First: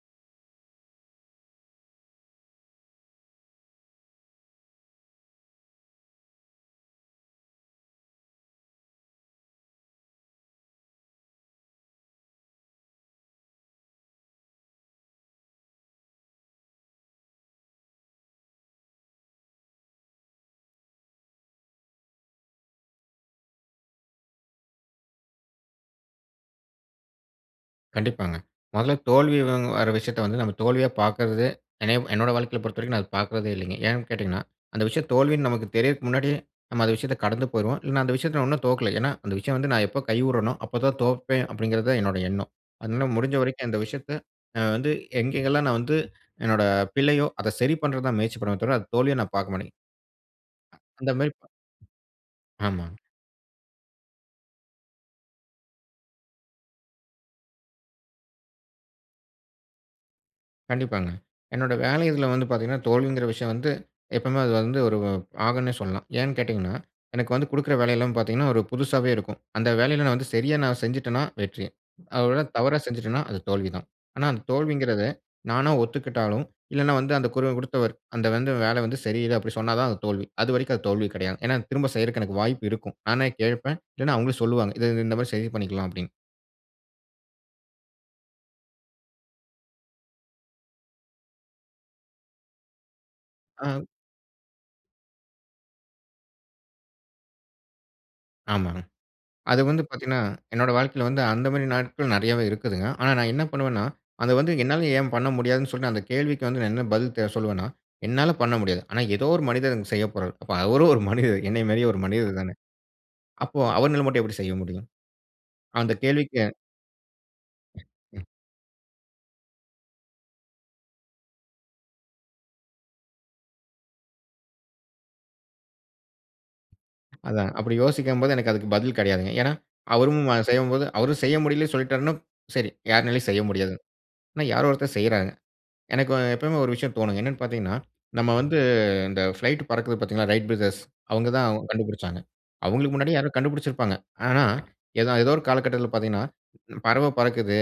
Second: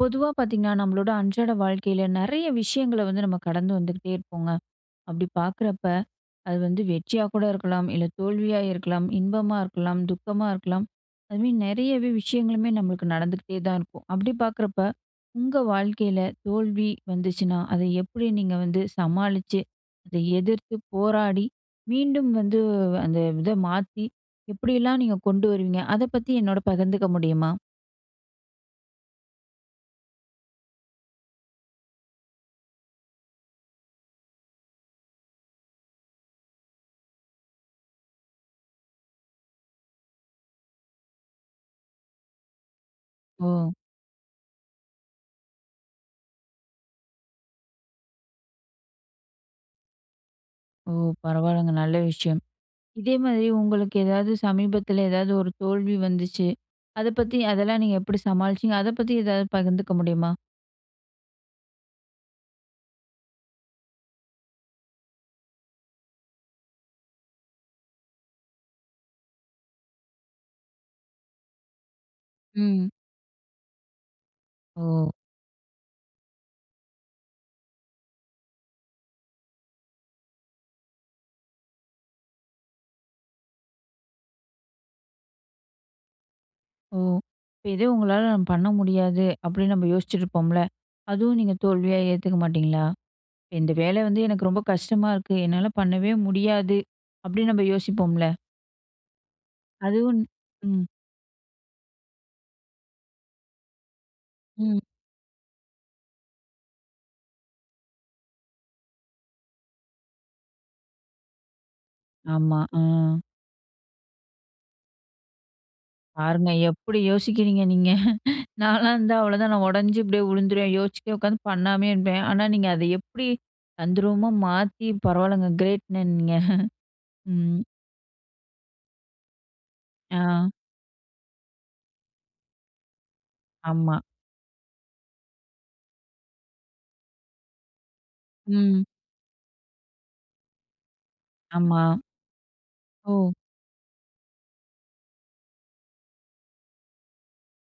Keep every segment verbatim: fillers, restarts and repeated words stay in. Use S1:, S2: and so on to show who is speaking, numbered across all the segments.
S1: பொதுவா பார்த்தீங்கன்னா, நம்மளோட அன்றாட வாழ்க்கையில நெறைய விஷயங்கள வந்து நம்ம கடந்து வந்துகிட்டே இருப்போங்க. அப்டி பார்க்றப்ப, அது வந்து வெற்றியா கூட இருக்கலாம், இல்ல தோல்வியா இருக்கலாம், இன்பமா இருக்கலாம், துக்கமா இருக்கலாம். அது மாதிரி நெறையவே விஷயங்களுமே நம்மளுக்கு நடந்துகிட்டே தான் இருக்கும். அப்டி பார்க்றப்ப உங்க வாழ்க்கையில தோல்வி வந்துச்சுனா, அத எப்டி நீங்க வந்து சமாளிச்சு, அத எதிர்த்து போராடி, மீண்டும் வந்து அந்த இத மாத்தி எப்டிலாம் நீங்க கொண்டு வருவீங்க? அத பத்தி என்னோட பகிர்ந்துக்க முடியுமா?
S2: கண்டிப்பாங்க, மொதல்ல தோல்வி வங் வர விஷயத்த வந்து நம்ம தோல்வியா பார்க்குறது என்ன என்னோடய வாழ்க்கையில பொறுத்தவரைக்கும் நான் அத பார்க்றதே இல்லைங்க. ஏன் கேட்டிங்கன்னா, அந்த விஷயம் தோல்வின்னு நமக்கு தெரியறதுக்கு முன்னாடியே நம்ம அந்த விஷயத்த கடந்து போயிருவோம். இல்லைன்னா அந்த விஷயத்த நான் இன்னும் தோக்கல. ஏன்னா அந்த விஷயம் வந்து நான் எப்போ கை உட்றனோ, அப்ப தான் தோப்பேன். அப்படிங்கிறது தான் என்னோட எண்ணம். அதனால முடிஞ்ச வரைக்கும்
S1: ஓ!
S2: அந்த விஷயத்த நான் வந்து எங்கெங்கெல்லாம் நான் வந்து, என்னோட பிழையோ அத சரி பண்றது தான் முயற்சி பண்ணுவமே தவிர, அந்த தோல்விய நான் பார்க்க மாட்டேன்
S1: ஓ!
S2: அந்த மாதிரி.
S1: பரவால்லங்க நல்ல விஷயம்.
S2: ஆமாங்க.
S1: இதே மாதிரி உங்களுக்கு ஏதாவது சமீபத்துல, ஏதாவது ஒரு தோல்வி வந்துச்சு அத பத்தி அதெல்லாம் நீங்க எப்டி சமாளிச்சிங்க? அத பத்தி ஏதாவது பகிர்ந்துக்க முடியுமா?
S2: கண்டிப்பாங்க. என்னோட வேலை இதில வந்து பார்த்தீங்கன்னா தோல்விங்கிற விஷயம் வந்து, எப்பவுமே அது வந்து ஒரு ஆகுன்னே சொல்லலாம். ஏன்னு கேட்டீங்கன்னா, எனக்கு வந்து கொடுக்கிற வேலை எல்லாம் பார்த்தீங்கன்னா ஒரு புதுசாவே இருக்கும். அந்த வேலையில வந்து சரியா செஞ்சுட்டேன்னா வெற்றி. அ ஒருவேள அத தவறா
S1: ம்.
S2: செஞ்சுட்டேன்னா அது தோல்வி தான். ஆனா அந்த தோல்விங்கறதை
S1: ஓ!
S2: நானே ஒத்துக்கிட்டாலும், இல்லன்னா வந்து அந்த குரல் கொடுத்தவர் அந்த வந்து 'வேலை வந்து சரியில்ல' அப்படின்னு சொன்னா தான் அது தோல்வி. அதுவரைக்கும் அது தோல்வி கிடையாது. ஏன்னா, திரும்ப செய்யறக்கு எனக்கு வாய்ப்பு இருக்கும். நானே கேட்பேன். இல்லன்னா அவங்களே சொல்லுவாங்க. "இத இந்த மாதிரி சரி பண்ணிக்கலாம்." அப்படின்னு.
S1: ஓ. இப்ப எதுவும் உங்களால பண்ண முடியாது அப்படின்னு நம்ம யோசிச்சிட்டுருப்போம்ல அதுவும் நீங்க தோல்வியா ஏத்துக்க மாட்டீங்களா? இந்த
S2: ஆ.
S1: வேலை வந்து எனக்கு ரொம்ப கஷ்டமா இருக்கு. என்னால பண்ணவே முடியாது அப்படின்னு நம்ம யோசிப்போம்ல.
S2: ஆமாங்க. அது வந்து
S1: அதுவும்
S2: பார்த்தீங்கன்னா, என்னோட
S1: ம்.
S2: வாழ்க்கையில வந்து அந்த மாதிரி நாட்கள் நிறையவே இருக்குதுங்க. ஆனா நான் என்ன பண்ணுவேன்னா? அத வந்து
S1: ம்.
S2: என்னால ஏன் பண்ண முடியாதுன்னு சொல்லிட்டு அந்த கேள்விக்கு வந்து நான் என்ன பதில் தே சொல்லுவேன்னா என்னால பண்ண முடியாது. ஆனா ஏதோ ஒரு மனிதன் செய்யப்போறாரு. அவரும் ஒரு மனிதர் என்னை மாதிரியே ஒரு மனிதர் தானே.
S1: ஆமா. ம்.
S2: அப்போ அவர்னால மட்டும் எப்படி செய்ய முடியும்? அந்த கேள்விக்கு
S1: பாருங்க எப்படி யோசிக்கிறீங்க
S2: ம்.
S1: நீங்க?
S2: ம்.
S1: நான்லாம் இருந்தா அவ்வளோதான் நான் உடஞ்சு இப்படியே உலுந்துருவேன். யோசிச்சுக்கிட்டே உக்காந்து பண்ணாமயே இருப்பேன். ஆனா நீங்க அதை எப்படி அந்த தந்திரமா மாத்தி பரவாயில்லங்க. கிரேட்டுங்க நீங்க.
S2: அதாங்க
S1: ம்.
S2: அப்படி யோசிக்கும்போது எனக்கு அதுக்கு பதில் கிடையாதுங்க. ஏன்னா, அவரும்
S1: ஆ
S2: செய்யும்போது அவரும் செய்ய முடியலன்னு சொல்லிட்டாருன்னா சரி யாராலும் செய்ய முடியாதுங்க.
S1: ஆமா.
S2: ஆனா, யாரோ ஒருத்தர் செய்யறாங்க. எனக்கு எப்பவுமே ஒரு விஷயம் தோணும். என்னன்னு பார்த்தீங்கன்னா, நாம வந்து
S1: ம்.
S2: இந்த பிளைட் பறக்குது பார்த்தீர்களா "ரைட் பிரதர்ஸ்," அவங்க தான்
S1: ஆமா.
S2: கண்டுபிடிச்சாங்க. அவங்களுக்கு முன்னாடி யாரோ
S1: ஓ.
S2: கண்டுபிடிச்சிருப்பாங்க. ஆனா ஏத ஏதோ ஒரு காலகட்டத்தில பார்த்தீங்கன்னா, பறவ பறக்குது.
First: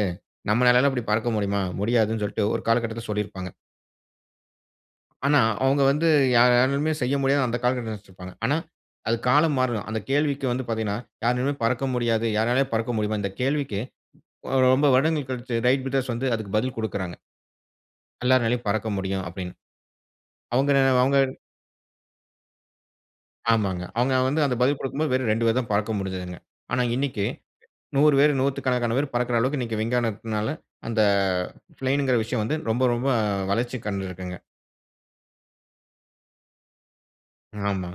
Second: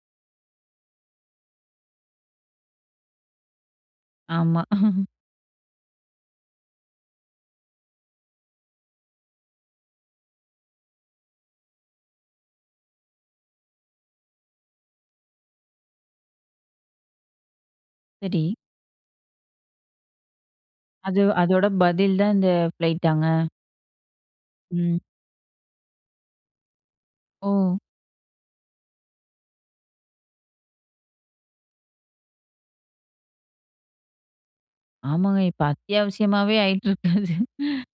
S2: நம்மளாலைலாம் இப்படி பறக்க முடியுமா? முடியாதுன்னு சொல்லிட்டு ஒரு காலகட்டத்தில சொல்லியிருப்பாங்க.
S1: ஆமா.
S2: ஆனா, அவங்க வந்து யார் யாராலும் செய்ய முடியாது அந்த காலகட்ட நினைச்சிருப்பாங்க. ஆனா, அது காலம் மாறும். அந்த கேள்விக்கு வந்து பார்த்தீங்கனா யாராலுமே பறக்க முடியாது யாராலயும் பறக்க முடியுமா? இந்த கேள்விக்கு ரொம்ப வருடங்கள் கழிச்சு ரைட் விட்டர்ஸ் வந்து அதுக்கு பதில் குடுக்கறாங்க.
S1: சரி.
S2: எல்லாராலையும் பறக்க முடியும் அப்டின்னு. அவங்க- அவங்க.
S1: அது, அதோட பதில் தான் இந்த ஃப்ளைட்டாங்க?
S2: ஆமாங்க. அவங்க வந்து அந்த பதில்
S1: ம்.
S2: குடுக்கும்போது வெறும் ரெண்டு பேர் தான் பறக்க முடுஞ்ச்சுதுங்க. ஆனா, இன்னைக்கு
S1: ஓ.
S2: நூறு பேர் நூத்துக்கணக்கான பேர் பறக்க அளவுக்கு இன்னைக்கு விஞ்ஞானத்துனால அந்த ப்ளேன் இங்கற விஷயம் வந்து ரொம்ப ரொம்ப வளர்ச்சி கண்டு இருகுங்க.
S1: ஆமாங்க. இப்ப அத்தியாவிசியமாவே ஆயிட்டு இருக்கு அது.
S2: ஆமா.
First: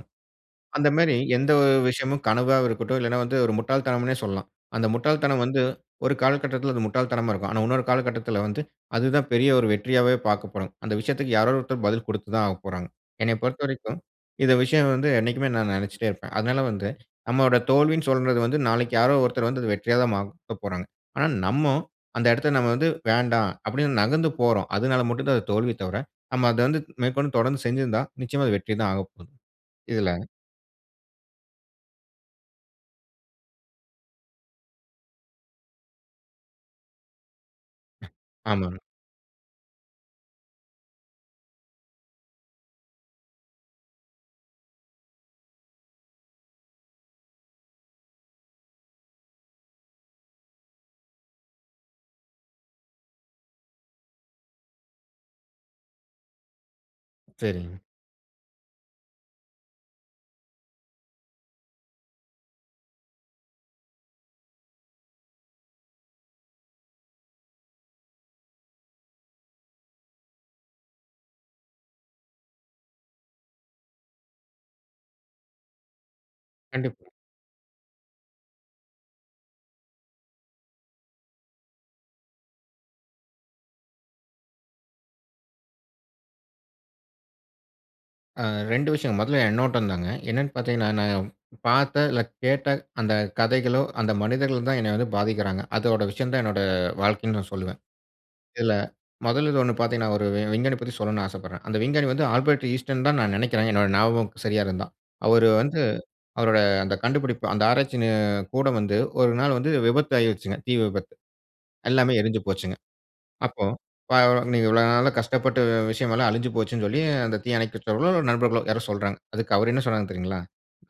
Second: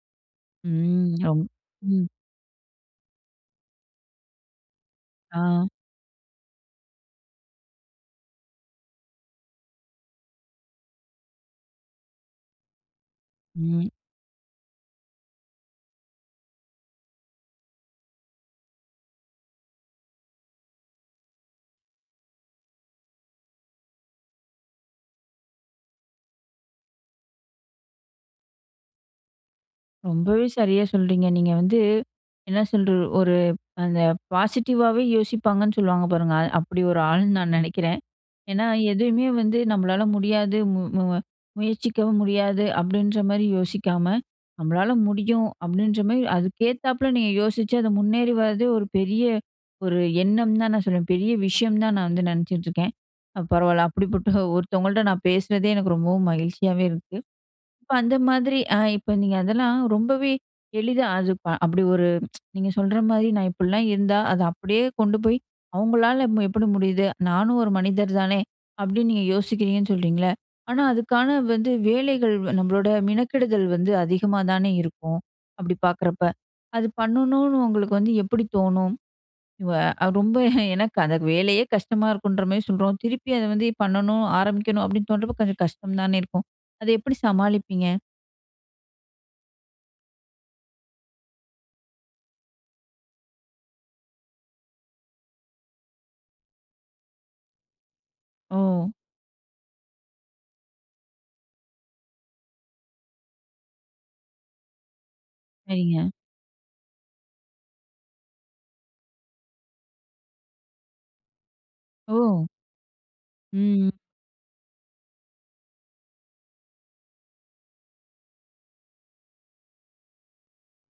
S2: அந்த மாரி
S1: ம். ரொம்.
S2: எந்த ஒரு
S1: ம்.
S2: விஷயமும் கனவா இருக்கட்டும். இல்லைனா வந்து ஒரு முட்டாள் தனம்னே சொல்லலாம். அந்த முட்டாள் தனம் வந்து,
S1: ஆ.
S2: ஒரு காலகட்டத்தில அது முட்டாள் தனமா இருக்கும். ஆனா, இன்னொரு காலகட்டத்தில வந்து அது தான் பெரிய ஒரு வெற்றியாவே பார்க்கப்போறோம். அந்த விஷயத்திற்கு யாரோ ஒருத்தர் பதில் கொடுத்து தான் ஆகப்போகிறார்கள். "என்னை
S1: ம்.
S2: பொறுத்தவரைக்கும் இந்த விஷயம் வந்து என்னிக்குமே நான் நினைச்சுட்டே இருப்பேன். அதனால வந்து, நம்முடைய தோல்வின்னு சொல்றது வந்து நாளைக்கு யாரோ ஒருத்தர் வந்து வெற்றியா தான் மாத போறாங்க." ஆனா, நம்ம அந்த இடத்தில நம்ம வந்து வேண்டாம் அப்டின்னு நகர்ந்து போறோம். அதனால மட்டும் தான் அது தோல்வி தவிர நம்ம அத வந்து மேற்கொண்டு தொடர்ந்து செஞ்ஜிருந்தா நிச்சயமா அது வெற்றி தான் ஆகப்போது. இதுல.
S1: ரொம்பவே சரியா சொல்றீங்க. நீங்க வந்து என்ன சொல்ற, ஒரு அந்த பாசிட்டிவாவே யோசிப்பாங்கன்னு சொல்லுவாங்க பாருங்க அப்டி ஒரு ஆளுன்னு நான் நினைக்கிறேன். ஏனா,
S2: ஆமாங்க.
S1: எதுவுமே வந்து நம்மளால முடியாது மு மு முயற்சிக்கவும் முடியாது அப்டின்ற மாரி யோசிக்காம, நம்மளால முடியும் அப்டின்ற மாரி அதுக்கேத்தாப்ல நீங்க யோசிச்சு அது முன்னேறி வரதே ஒரு பெரிய ஒரு எண்ணம் தான் நான் சொல்லுவேன். "பெரிய விஷயம் தான் நான் வந்து நினைச்சிட்டுருக்கேன்." பரவாயில்ல அப்டிப்பட்ட ஒருத்தவங்கள்ட்ட நான் பேசுறதே எனக்கு ரொம்பவும் மகிழ்ச்சியாவே இருக்கு.
S2: சரிங்க.
S1: இப்ப அந்த மாரி ஆ இப்ப நீங்க அதெல்லாம் ரொம்பவே எளிதா அது அப்டி ஒரு. நீங்க சொல்ற மாரி நான் இப்டிலாம் இருந்தா அத அப்டியே கொண்டு போய் அவங்களால எப்டி முடியுது? நானும் ஒரு மனிதர் தானே! அப்டின்னு நீங்க யோசிக்கிறீங்கன்னு சொல்கிறீங்களா. ஆனா, அதுக்கான வந்து வேலைகள் நம்மளோட மினக்கிடுதல் வந்து அதிகமா தானே இருக்கும். அப்டி பார்க்குறப்ப அது
S2: கண்டிப்பா.
S1: பண்ணணும்னு உங்களுக்கு வந்து எப்டி தோணும். ஆ ரொம்ப எனக்கு அந்த வேலையே கஷ்டமா இருக்குன்ற மாரி சொல்றோம் திருப்பி அத வந்து பண்ணணும் ஆரம்பிக்கணும் அப்டின்னு தோண்றப்போ கொஞ்சம் கஷ்டம் தானே இருக்கும். அத எப்படி சமாளிப்பீங்க?
S2: அ ரெண்டு விஷயம். முதல்ல என்னோட தாங்க. என்னன்னு பாத்தீங்கன்னா நான் பார்த்த, இல்ல கேட்ட அந்த கதைகளோ, அந்த மனிதர்களோ தான் என்ன வந்து பாதிக்குறாங்க. அதோட விஷயம் தான் என்னோட வாழ்க்கைன்னு சொல்லுவேன். இதுல
S1: ஓ!
S2: முதல்ல இது ஒண்ணு பாத்தீங்கன்னா, ஒரு விஞ்ஞானி பத்தி சொல்ல ஆசப்படுறேன். அந்த விஞ்ஞானி வந்து ஆல்பர்ட் இன்ஸ்டீன்தான்னு நான் நெனைக்கிறேன் என்னோட ஞாபகம் சரியா இருந்தா. அவரு வந்து,
S1: சரிங்க.
S2: அவரோட அந்த கண்டுபிடிப்பு, அந்த ஆராய்ச்சி நி கூடம் வந்து ஒரு நாள் வந்து விபத்தாயிருச்சுங்க, தீ விபத்து. எல்லாமே எரிஞ்சு
S1: ஓ!
S2: போச்சுங்க. அப்போ
S1: ம்.
S2: பா நீங்க இவ்வளவு நாளா கஷ்டப்பட்ட விஷயம் எல்லாம் அழிஞ்சு போச்சுன்னு சொல்லி அந்த தீயணைப்பு வீரர்களோ, நண்பர்களோ யாரோ சொல்றாங்க. அதுக்கு அவரு என்ன சொன்னாரு தெரியுங்களா?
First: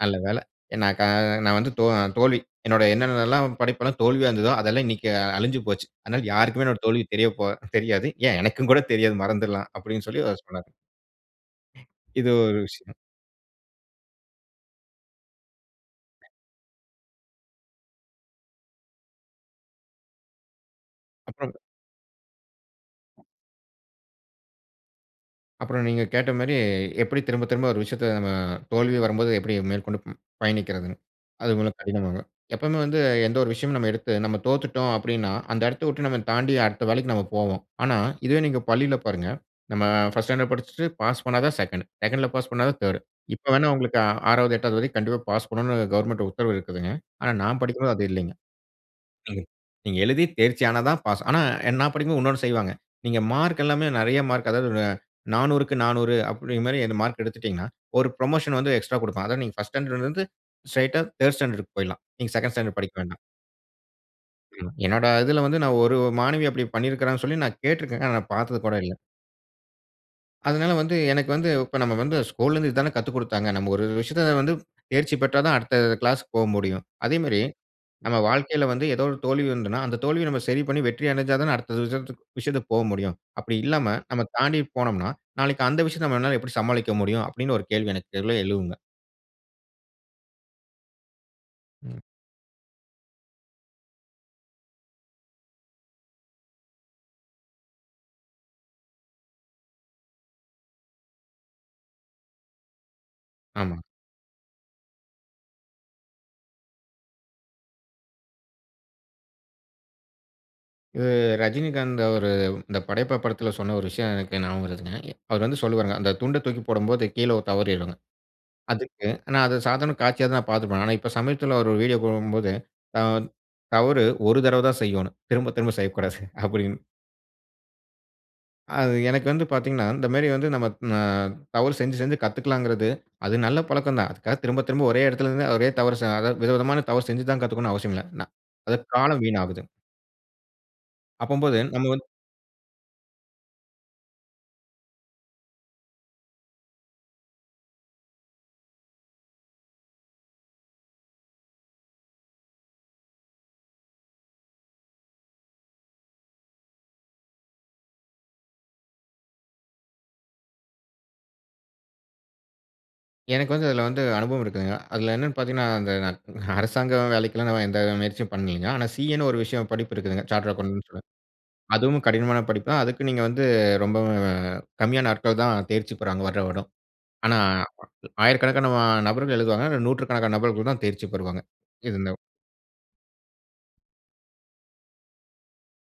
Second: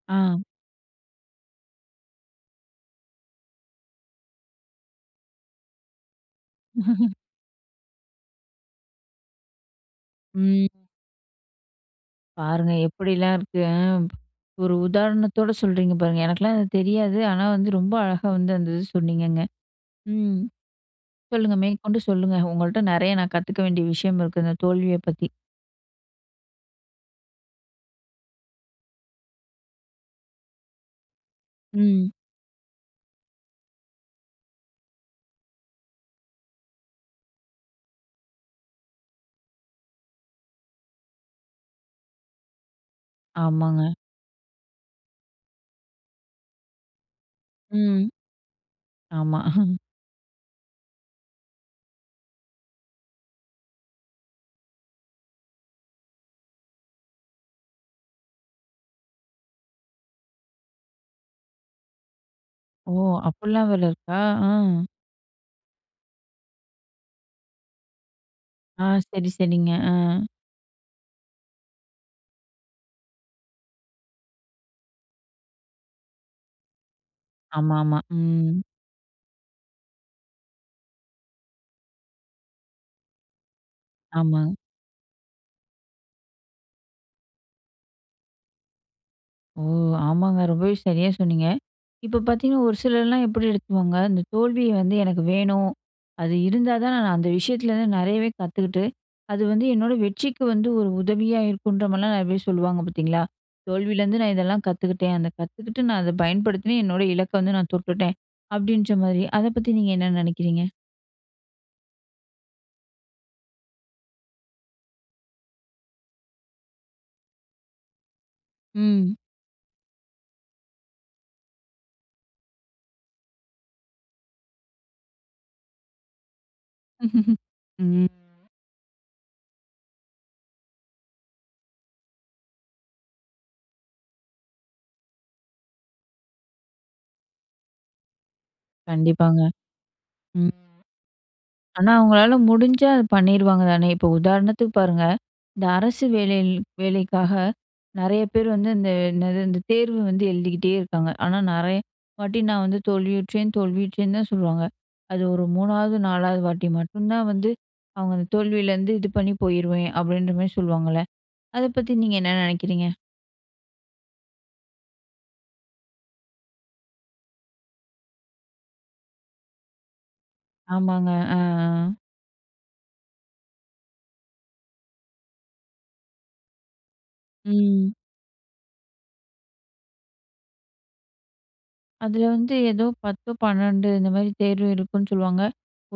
S2: நல்ல வேள,
S1: ஆ.
S2: நான் க நான் வந்து தோ தோல்வி, என்னோட என்னென்னெல்லாம் படைப்பு எல்லாம் தோல்வியா இருந்ததோ அதெல்லாம் இன்னைக்கு அழிஞ்சு போச்சு. அதனால யாருக்குமே என்னோட தோல்வி தெரியப் போ தெரியாது, ஏன் எனக்கும் கூட தெரியாது, மறந்துடலாம் அப்டின்னு சொல்லி அவரு சொன்னாரு.
S1: ம்.
S2: இது ஒரு
S1: பாருங்க
S2: விஷயம்.
S1: எப்டிலாம் இருக்கு! அ ஒரு உதாரணத்தோட சொல்றீங்க பாருங்க. எனக்குலாம் இது தெரியாது, ஆனா வந்து ரொம்ப அழகா வந்து அந்த இத சொன்னீங்கங்க. ம்
S2: அப்புறம்
S1: சொல்லுங்க, மேற்கொண்டு சொல்லுங்க. உங்கள்ட்ட நெறைய நான் கத்துக்க வேண்டிய விஷயம் இருக்குதுங்க தோல்விய பத்தி.
S2: அப்புறம் நீங்க கேட்ட மாரி எப்டி திரும்ப திரும்ப ஒரு விஷயத்துல நம்ம தோல்வி வரும்போது எப்டி மேற்கொண்டு பயணிக்கிறதுன்னு, அது ரொம்ப கடினம்
S1: ம்.
S2: தான். எப்பவுமே வந்து எந்த ஒரு விஷயமும் நம்ம எடுத்து நம்ம தோத்துட்டோம் அப்டின்னா, அந்த எடத்த விட்டு நம்ம தாண்டி அடுத்த வேலைக்கு நம்ம போவோம். ஆனா, இதுவே நீங்க பள்ளில பாருங்க, நம்ம ஃபர்ஸ்ட் ஸ்டாண்டர்ட் படிச்சிட்டு பாஸ் பண்ணாதான் செகண்ட்டு செகண்ட்டுல பாஸ் பண்ணாதான் தேர்டு இப்ப வேணா
S1: ஆமாங்க.
S2: உங்களுக்கு ஆறாவது, எட்டாவது வரைக்கும் கண்டிப்பா பாஸ் பண்ணனும்னு கவர்மெண்ட் உத்தரவு இருக்குதுங்க. ஆனா நான் படிக்கும்போது அது
S1: ம்.
S2: இல்லைங்க.
S1: ஆமா.
S2: ம். நீங்க எழுதி, தேர்ச்சியானா தான் பாஸ். ஆனா, நான் படிக்கும்போது இன்னொன்னு செய்வாங்க, நீங்க மார்க் எல்லாமே நெறைய மார்க் அதாவது நானூறுக்கு நானூறு அப்டிங்கற மாரி அந்த மார்க் எடுத்துட்டீங்கன்னா, ஒரு புரமோஷன் வந்து எக்ஸ்ட்ரா குடுப்பாங்க. அதாவது நீங்க ஃபர்ஸ்ட் ஸ்டாண்டர்ட்லருந்து, ஸ்ட்ரெய்ட்டா தேர்டு ஸ்டாண்டர்டுக்கு போயிடலாம். நீங்க செகண்ட்டு ஸ்டாண்டர்ட்
S1: ஓ!
S2: படிக்க வேண்டாம்.
S1: அப்டிலாம் வேற இருக்கா? ஆ.
S2: என்னொட இதுல வந்து நான் ஒரு மாணவி அப்டி பண்ணிருக்காங்கன்னு சொல்லி நான் கேட்ருக்கேன். ஆனா நான் பார்த்தது கூட
S1: ஆ
S2: இல்ல.
S1: சரி சரிங்க ஆ.
S2: அதனால வந்து எனக்கு வந்து இப்ப நம்ம வந்து ஸ்கூல்ல இருந்து இதான கத்துக்குடுத்தாங்க, நம்ம ஒரு விஷயத்துல வந்து தேர்ச்சி பெற்றாதான், அடுத்த கிளாஸ்க்கு போமுடியும். அதேமாரி,
S1: ஆமாமா.
S2: நம்ம
S1: ம்.
S2: வாழ்க்கைல வந்து ஏதோ ஒரு தோல்வி வந்ததுன்னா, அந்த தோல்விய நம்ம சரி பண்ணி வெற்றியடஞ்சா தான அடுத்த விஷயத்துக் விஷயத்துக்கு போகமுடியும். அப்டி இல்லாம நம்ம
S1: ஆமா.
S2: தாண்டி போனோம்னா, நாளைக்கு அந்த விஷயத்த நம்மளால எப்டி சமாளிக்க முடியும்? அப்டின்னு ஒரு கேள்வி எனக்கெள எழும்ங்க.
S1: ஓ! ஆமாங்க. ரொம்பவே சரியா சொன்னீங்க.
S2: ம்.
S1: இப்ப பாத்தீங்கனா, ஒரு சிலர்லா எப்படி எடுத்துவாங்க? இந்த தோல்விய வந்து, "எனக்கு வேணும். அது இருந்தா தா, நான் அந்த விஷயத்துலேருந்து நெறையவே கத்துக்கிட்டு, அது வந்து, என்னோட வெற்றிக்கு வந்து, ஒரு உதவியா இருக்குன்ற" மாரிலா, நெறய பேர் சொல்லுவாங்க, பாத்தீங்களா?
S2: ஆமாங்க.
S1: "தோல்வியிலருந்து நா இதெல்லா கத்துக்க்கிட்டேன். அத கத்துக்கிட்டு, நா அத பயன்படுத்தின, என்னோட இலக்க வந்து நான் தொட்டுட்டேன்." அப்படின்ற மாரி, அத பத்தி நீங்க என்ன நெனக்கிறீங்க?
S2: இவு ரஜினிகாந்த் அவரு, இந்த படையப்பா படத்தில, சொன்ன ஒரு விஷய, எனக்கு ஞாபக வருதுங்க. அவர் வந்து சொல்லுவாருங்க. அந்த துண்ட தூக்கி போடம்போது, கீழ ஒரு தவறிடுங்க. அதுக்கு
S1: ம்.
S2: ஆனா, அது சாதாரண காட்சியாதா பார்த்துப்பே. ஆனா இப்ப, சமீபத்தில அவர் ஒரு வீடியோ போடம்போது, "த தவறு ஒரு தடவ தான் செய்யணும். திரும்ப திரும்ப செய்யக்கூடாது." அப்படினு.
S1: ம்.
S2: அது, எனக்கு வந்து பாத்தீங்கனா, இந்த மேரி வந்து, நம்ம அ தவறு செஞ்சு செஞ்சு கத்துக்குளாங்குறது, அது நல்ல பழக்கந்தான். அதுக்காக திரும்ப திரும்ப ஒரே இடத்திலருந்து ஒரே தவறு சா அதாவது விதவிதமான தவறு செஞ்சுதா கத்துக்கணு அவசியமில்ல ந அது, காலம்
S1: கண்டிப்பாங்க.
S2: வீணாகுது.
S1: ம்.
S2: அப்பம்போது நம்ம
S1: ஆனா,
S2: வந்து.
S1: அவங்களால முடிஞ்சா, அத பண்ணிடுவாங்க தானே. இப்ப உதாரணத்துக்கு பாருங்க, இந்த அரசு வேலை வேலைக்காக நெறய பேர் வந்து, இந்த என்னது, இந்த தேர்வு வந்து, எழுதிக்கிட்டே இருக்காங்க. ஆனா நெறய வாட்டி, நான் வந்து தோல்வியுற்றேன் தோல்வியுற்றேன்னு தா சொல்வாங்க. அது ஒரு மூணாவது நாலாவது வாட்டி மட்டுந்தா வந்து, அவங்க அந்த தோல்வியிலேருந்து, இது பண்ணி போயிடுவேன். அப்படின்ற மாரி சொல்லுவாங்கல்ல. அத பத்தி நீங்க என்ன நெனக்கிறீங்க?
S2: எனக்கு வந்து அதுல வந்து அனுபவம் இருக்குங்க. அதுல என்னென்னு பார்த்தீங்கன்னா இந்த அரசாங்க வேலைக்கெல்லாம் நான் எந்த முயற்சியும் பண்ணலங்க. ஆனா சி.ஏனு ஒரு விஷயம் படிப்பு இருக்குதுங்க சார்டர்ட் அக்கவுண்ட்.
S1: ஆமாங்க. அ.
S2: அதுவும் கடினமான படிப்புதான் அதுக்கு நீங்க வந்து ரொம்பவும் கம்மியான ஆட்கள் தான் தேர்ச்சி பெறாங்க வருடா வருடம். ஆனா
S1: ம்.
S2: ஆயிரக்கணக்கான ஆ நபர்கள் எழுதுவாங்க நூற்றுக்கணக்கான நபர்கள் தான் தேர்ச்சி பெறுவாங்க இது இந்த.
S1: அதுல வந்து ஏதோ பத்து, பன்னிரன்டு இந்த மாரி தேர்வு இருக்குன்னு சொல்லுவாங்க.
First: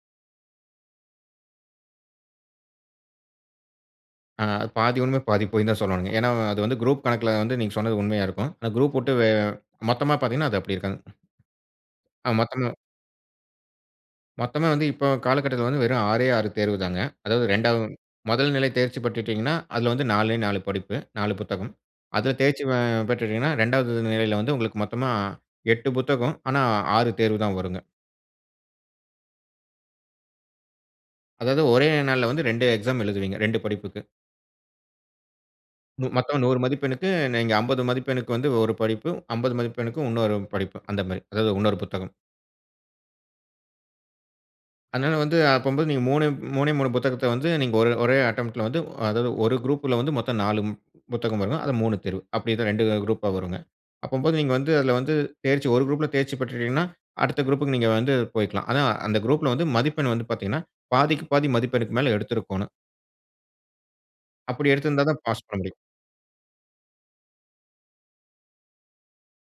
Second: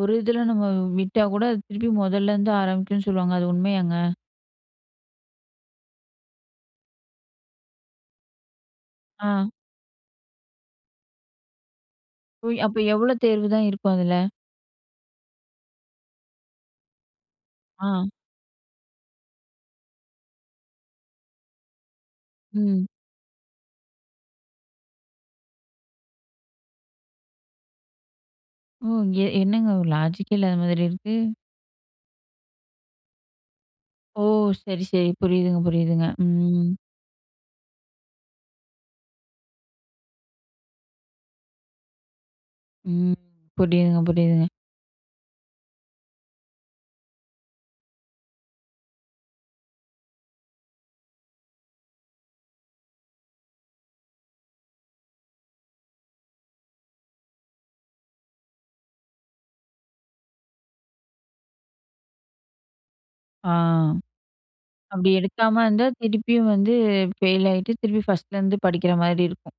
S1: ஒரு இதுல நம்ம விட்டா கூட அது திருப்பி முதல்லருந்து ஆரம்பிக்கும்னு சொல்லுவாங்க அது உண்மையாங்க?
S2: ஆ பாதி உண்ம பாதி பொய் தான் சொல்லனும்ங்க. ஏனா, அது வந்து குரூப் கணக்குல வந்து நீங்க சொன்னது உண்மையா இருக்கும். குரூப்வுட்டு வெ
S1: ஆ.
S2: மொத்தமா பார்த்தீங்கன்னா அது அப்டி இருக்காது. ஆ
S1: ஒய்.
S2: மொத்தமும்,
S1: அப்போ எவ்வளோ தேர்வுதான் இருக்கும் அதுல?
S2: மொத்தமே வந்து இப்ப காலகட்டத்துல வந்து வெறும் ஆறே ஆறு தேர்வுதாங்க. அதாவது ரெண்டாவது
S1: ஆ.
S2: முதல் நிலை தேர்ச்சி பெற்றுட்டீங்கன்னா, அதுல வந்து நாலே நாலு படிப்பு நாலு புத்தகம். அதுல தேர்ச்சி ஆ
S1: ம்.
S2: பெற்றுட்டீங்கன்னா ரெண்டாவது நிலையில வந்து உங்களுக்கு மொத்தமா எட்டு புத்தகம். ஆனா ஆறு தேர்வு தான் வருங்க.
S1: ம். எ என்னங்க ஒரு லாஜிக் கே இல்லாத மாதிரி இருக்கு.
S2: அதாவது ஒரே நாள்ல வந்து ரெண்டு எக்ஸாம் எழுதுவீங்க. ரெண்டு படிப்புக்கு.
S1: ஓ! சரி சரி. புரியுதுங்க புரியுதுங்க.
S2: மு மத்தம் நூறு
S1: ம்.
S2: மதிப்பெண்ணுக்கு நீங்க அம்பது மதிப்பெண்ணுக்கு வந்து ஒரு படிப்பு அம்பது மதிப்பெண்ணுக்கும் இன்னொரு படிப்பு அந்த மாரி அதாவது இன்னொரு புத்தகம்.
S1: ம். புரியுதுங்க. புரியுதுங்க.
S2: அதனால வந்து, அப்பம்போது நீங்க மூணே, மூணே மூணு புத்தகத்த வந்து, நீங்க ஒரே, ஒரே அட்டம்ட் ல வந்து, அதாவது ஒரு குரூப்ல வந்து மொத்த நாலு புத்தகம் வருங்க. அதுல மூணு தேர்வு. அப்டிதான் ரெண்டு குரூப்பா வருங்க. அப்பம்போது நீங்க வந்து, அதுல வந்து தேர்ச்சி ஒரு குரூப்ல தேர்ச்சி பெற்றுட்டீங்கனா, அடுத்த குரூப்க்கு நீங்க வந்து போயிக்கலாம். ஆனா, அந்த குரூப்ல வந்து மதிப்பெண் வந்து பாத்தீங்கனா, பாதிக்கு பாதி மதிப்பெண்ணுக்கு மேல எடுத்திருக்கோணும்.
S1: ஆ,
S2: அப்படி
S1: அப்டி
S2: எடுத்திருந்தாதான், பாஸ் பண்ண
S1: எடுக்காம
S2: முடியும்.
S1: இருந்தா, திருப்பியும் வந்து, ஃபெயில் ஆயிட்டு, திருப்பி ஃபர்ஸ்ட்லருந்து படிக்கிற மாரி இருக்கும்.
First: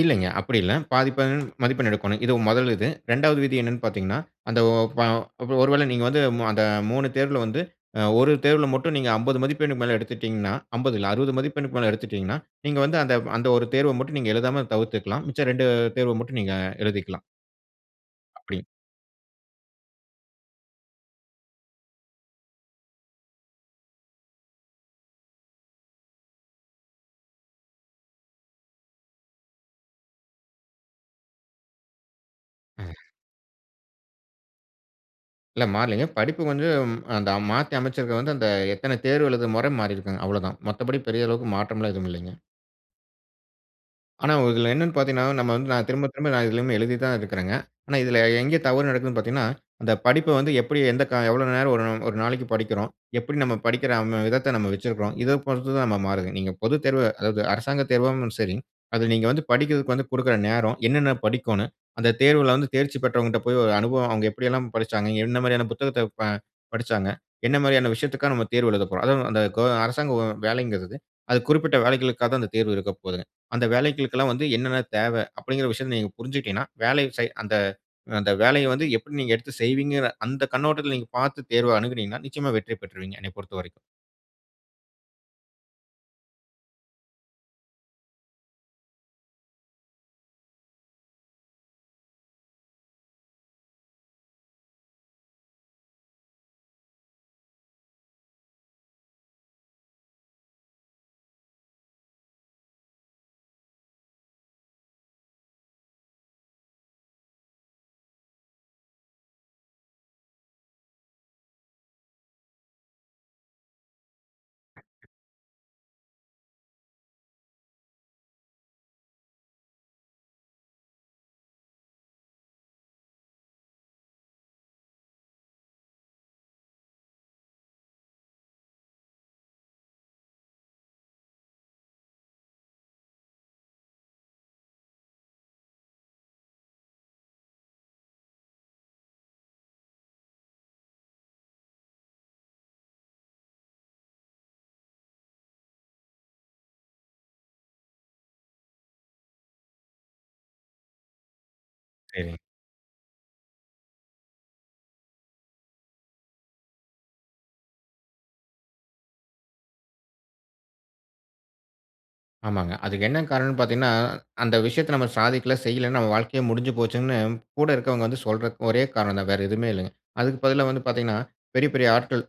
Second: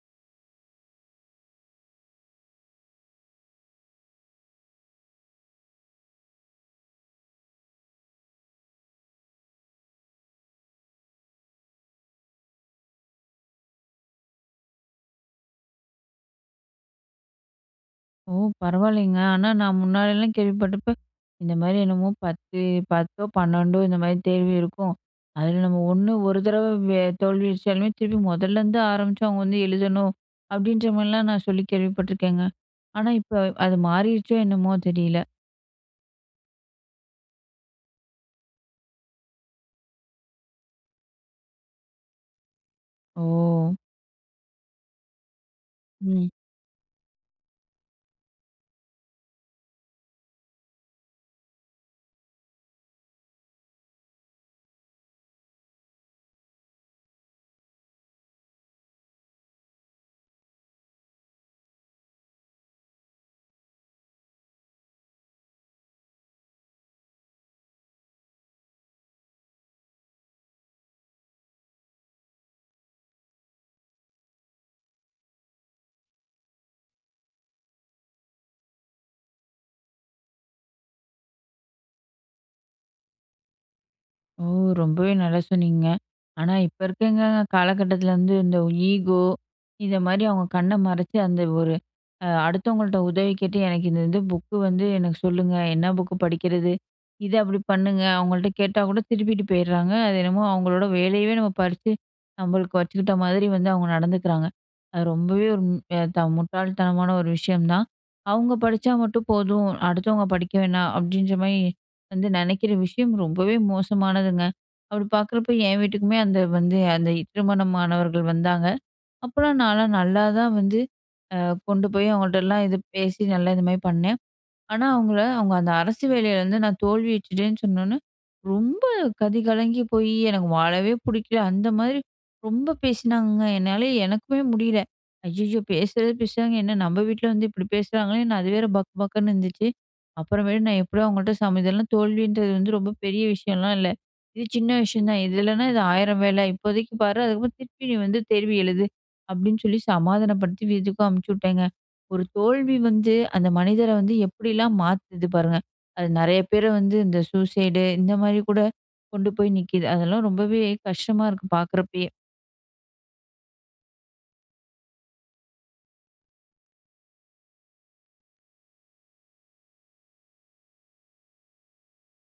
S2: இல்லைங்க. அப்டி இல்ல, பாதிப்பாதி மதிப்பெண் எடுக்கணும். இது முதல் இது. ரெண்டாவது விதி என்னனு பாத்தீங்கனா, அந்த வ ஒரு வேள நீங்க வந்து, அந்த மூணு தேர்வுல வந்து, ஒரு தேர்வுல மட்டும் நீங்க, அம்பது மதிப்பெண்ணுக்கு மேல எடுத்துட்டீங்கனா, அம்பது இல்ல, அறுபது மதிப்பெண்ணுக்கு மேல எடுத்துட்டீங்கனா, நீங்க வந்து அந்த, அந்த ஒரு தேர்வ மட்டும், நீங்க எழுதாம தவிர்த்துக்கலாம். மிச்ச ரெண்டு தேர்வ மட்டு, நீங்க எழுதிக்கலாம்.
S1: ஓ!
S2: அப்டி.
S1: பரவாயில்லங்க. ஆனா நான், முன்னாடிலாம் கேள்விப்பட்டப்ப, இந்த மாரி என்னமோ பத்து, பத்தோ பண்ணண்டோ, இந்த மாரி தேர்வு இருக்கும். அதுல நம்ம ஒண்ணு, ஒரு தடவ தோல்வி அடிச்சாலுமே திருப்பி முதல்லருந்து ஆரம்பிச்சு, அவங்க வந்து எழுதணும். அப்டின்ற மாரிலா, நான் சொல்லி கேள்விப்பட்டுருக்கேங்க.
S2: அ.
S1: ஆனா, இப்ப அது மாறிருச்சோ, என்னமோ தெரியல.
S2: இல்ல மாறலைங்க. படிப்புக் வந்து ம் அந்த மாத்தி அமச்சது வந்து அந்த எத்தன தேர்வு எழுதுற மொற மாறியிருக்குங்க. அவ்வளோதான். மத்தபடி பெரிய அளவுக்கு மாற்றம்லா எதுவுமில்லிங்க.
S1: ஓ!
S2: ஆனா இதுல என்னனு பாத்தீங்கனா, நம்ம வந்து நா திரும்ப
S1: ம்.
S2: திரும்ப நா இதிலயுமே எழுதி தான் இருக்கிறேங்க. ஆனா இதில எங்க தவறு நடக்குதுனு பாத்தீங்கனா, அந்த படிப்ப வந்து எப்படி எந்த கா எவ்வளோ நேரம் ஒரு நாளைக்கு படிக்கிறோம்? எப்படி நம்ம படிக்கிற அந்த விதத்த நம்ம வச்சிருக்கிறோம்? இத பொறுத்து தான் ம மாறுதுங்க. நீங்க பொதுத்தேர்வ, அதாவது அரசாங்க தேர்வும் சரி, அதில நீங்க வந்து படிக்றதுக்கு வந்து குடுக்கிற நேரம், என்னென்ன படிக்கோணும்? அந்த தேர்வுல வந்து தேர்ச்சி பெற்றவங்கட்ட போய் ஒரு அனுபவம், அவுங்க எப்படியெல்லாம் படிச்சாங்க? என்ன மாரியான புத்தகத்த ப படிச்சாங்க? என்ன மாரியான விஷயத்துக்காக நம்ம தேர்வு எழுதப்போறோம்? அதாவது அந்த கொ அரசாங்க வேலைங்கிறது, அது குறிப்பிட்ட வேலைகளுக்காக தான் அந்த தேர்வு இருக்க போதுங்க. அந்த வேலைகளுக்கெல்லாம் வந்து என்னென்ன தேவ? அப்படிங்கிற விஷயத்த நீங்க புருஞ்சிடீங்கனா, வேலையு செய் அந்த அந்த வேலைய வந்து எப்படி நீங்க எடுத்து செய்வீங்கற? அந்த கண்ணோட்டத்தில நீங்க பாத்து தேர்வ அணுகுனீங்கனா, நிச்சயமா வெற்றி பெற்றுவீங்க என்ன பொறுத்தவரைக்கும்.
S1: ஓ! ரொம்பவே நல்லா சொன்னீங்கங்க. ஆனா இப்ப இருக்கவுங்க காலகட்டத்தில வந்து இந்த ஈகோ இத மாரி அவுங்க கண்ண மறச்சு அந்த ஒரு அ அடுத்தவங்கள்ட்ட உதவி கேட்டு எனக்கு இது வந்து புக்கு வந்து எனக்கு சொல்லுங்க! என்ன புக்கு படிக்கிறது? இத அப்படி பண்ணுங்க அவுங்கள்ட்ட கேட்டா கூட திருப்பிட்டு போயிர்றாங்க. அது என்னமோ அவுங்களோட வேலையவே நம்ம பறிச்சு நம்மளுக்கு வச்சுக்கிட்ட மாரி வந்து அவுங்க நடந்துக்கிறாங்க. அது ரொம்பவே ஒரு மு ஏ த முட்டாள் தனமான ஒரு விஷயம் தான். அவுங்க படிச்சா மட்டும் போதும், அடுத்தவங்க படிக்க வேணா, அப்டின்ற மாரி வந்து நெனைக்கிற விஷயம் ரொம்பவே மோசமானதுங்க. அப்டி பாக்குறப்ப என் வீட்டுக்குமே அந்த வந்து அந்த திருமணமானவர்கள் வந்தாங்க. அப்புறம் நாலாம் நல்லா தான் வந்து, அ கொண்டு போய் அவுங்கள்ட்டலாம் இது, பேசி, நல்லா இது மாரி பண்ணேன். ஆனா அவுங்கள அவுங்க அந்த அரசு வேலைல வந்து நான் தோல்வியுற்றுடேன்னு சொன்னோனே, ரொம்ப கதி கலங்கி போயி, எனக்கு வாழவே புடிக்கல அந்த மாரி, ரொம்ப பேசினாங்கங்க. என்னால எனக்குமே முடியல. ஐய்யய்யோ! பேசுறது பேசுறாங்க, என்ன நம்ப வீட்ல வந்து இப்டி பேசுறாங்களேன் அது வேற பக் பக்குன்னு இருந்துச்சு. அப்புறமேட்டு நான் எப்படியோ அவுங்கள்ட்ட சம இதெல்லாம் தோல்வின்றது வந்து ரொம்ப விஷயம்லா இல்ல. இது சின்ன விஷயம் தான் இதில்லனா இது ஆயிர வேல. இப்போதைக்கு பாரு, அதுக்கப்புற திருப்பியும் வந்து தேர்வு எழுது அப்டின்னு சொல்லி சமாதானப்படுத்தி வீட்டுக்கும் அனுப்ச்சுவிட்டேங்க. ஒரு
S2: சரிங்க.
S1: தோல்வி வந்து அந்த மனிதர வந்து, எப்படிலாம் மாத்துது பாருங்க! அது நெறைய பேர வந்து இந்த சூசைடு, இந்த மாரி கூட கொண்டு போய் நிக்கிது. அதெல்லாம் ரொம்பவே கஷ்டமா இருக்கு பாக்குறப்பயே.
S2: ஆமாங்க. அதுக்கு என்ன காரணம்னு பாத்தீங்கனா, "அந்த விஷயத்த நம்ம சாதிக்கல, செய்யலனு நம்ம வாழ்க்கையே முடிஞ்சுப்போச்சுனு கூட இருக்குறவங்க வந்து சொல்றது ஒரே காரணம் தான்," வேற எதுவுமே இல்லங்க. அதுக்கு பதிலா வந்து பாத்தீங்கனா பெரிய, பெரிய ஆட்கள்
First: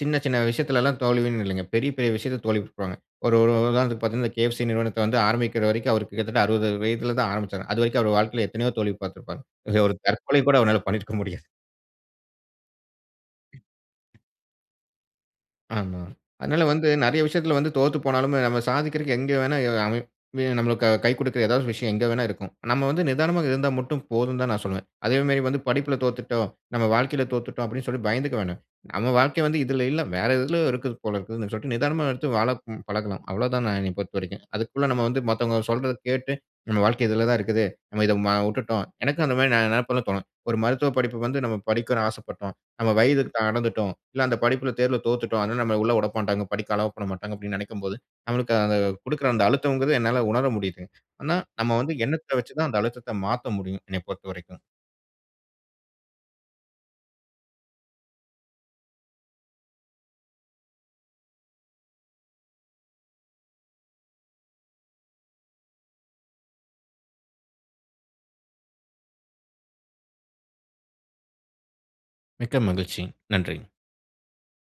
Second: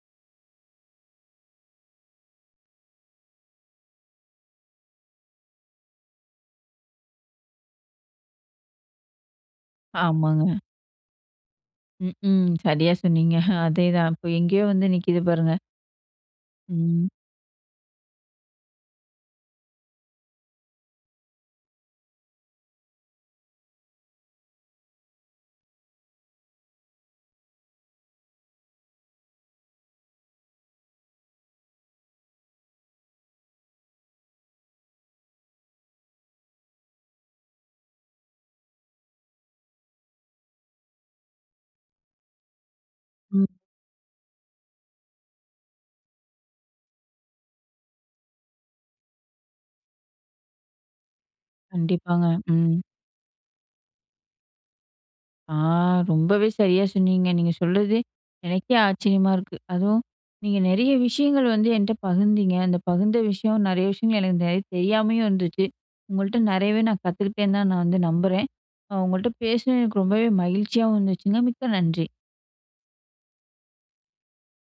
S2: சின்ன, சின்ன விஷயத்துலலாம் தோல்வின்னு இல்லங்க. பெரிய, பெரிய விஷயத்துல தோல்வியுற்றுப்பாங்க. ஒரு, ஒரு உதாரணத்துக்கு பாத்தீங்கனா கே.எஃப்.சி நிறுவனத்த வந்து ஆரம்பிக்கிற வரைக்கும், அவருக்கு கிட்டத்தட்ட அறுபது வயதுல தான் ஆரம்பிச்சாரு. அதுவரைக்கும் அவர் வாழ்க்கைல எத்தனையோ தோல்வி பாத்திருப்பாரு. இதுல ஒரு தற்கொலை கூட
S1: ஆமாங்க.
S2: அவரால பண்ணியிருக்க முடியாது.
S1: ம் ஹ்ம் சரியா சொன்னீங்க, அதேதான் அப்போ எங்கயோ வந்து நிக்குது பாருங்க.
S2: ஆமா, அதனால வந்து
S1: ம்.
S2: நெறய விஷயத்துல வந்து தோத்து போனாலும், நம்ம சாதிக்குறதுக்கு எங்க வெணா எ அமை இல்லனா நம்மளுக்கு கை கொடுக்குற ஏதாவது ஒரு விஷயம் எங்க வேணா இருக்கும். நம்ம வந்து நிதானமா இருந்தா மட்டும் போதும்னு தான் நான் சொல்வேன். அதே மாரி வந்து படிப்புல தோத்துட்டோம், நம்ம வாழ்க்கைல தோத்துட்டோம் அப்டின்னு சொல்ட்டு பயந்துக்க வேணா. நம்ம வாழ்க்க வந்து இதுல இல்ல. வேற எதுலையோ இருக்குது போல இருக்குதுனு, சொல்ட்டு நிதானமா எடுத்து வாழப் பழகனும். அவ்ளோ தான் என்ன பொறுத்தவரைக்கும். அதுக்குள்ள நம்ம வந்து, மத்தவங்க சொல்றத கேட்டு, நம்ம வாழ்க்க இதுல தான் இருக்குது. நம்ம இத உட்டுட்டோம், எனக்கும் அந்த மாரி நெனப்புலாம் தோன்னும். ஒரு மருத்துவ படிப்புக்கு வந்து நம்ம படிக்க ஆசப்பட்டோம். நம்ம வயதுக்கு
S1: ம்.
S2: தடந்துட்டோம், இல்ல அந்த படிப்புல தேர்வுல தோத்துட்டோம். அதனால நம்மள உள்ள உடமாட்டாங்க, படிக்க அலோவ் பண்ணமாட்டாங்க அப்டின்னு நெனைக்கும்போது, நம்மளுக்கு குடுக்குற அந்த அழுத்தங்குறது என்னால உணர முடியுது. ஆனா, நம்ம வந்து
S1: கண்டிப்பாங்க,
S2: எண்ணத்த வச்சு தான்
S1: ம்.
S2: அந்த அழுத்தத்த மாத்த முடியும். என்னைய பொறுத்தவரைக்கும்.
S1: ஆ! ரொம்பவே சரியா சொன்னீங்க. நீங்க சொல்றது எனக்கே ஆச்சரியமா இருக்கு. அதுவும் நீங்க நெறய விஷயங்கள் வந்து என்ட்ட பகிர்ந்தீங்க. அந்த பகிர்ந்த விஷயம் நெறய விஷயங்கள் எனக்கு நெறைய தெரியாமலும் இருந்துச்சு. உங்கள்ட்ட நெறயவே நான் கத்துக்கிட்டே தான் நான் வந்து நம்புறேன். நான் உங்கள்ட்ட பேசுனது எனக்கு ரொம்பவே மகிழ்ச்சியாவும் இருந்துச்சுங்க, மிக்க நன்றி.
S2: மிக்க மகிழ்ச்சி. நன்றிங்க.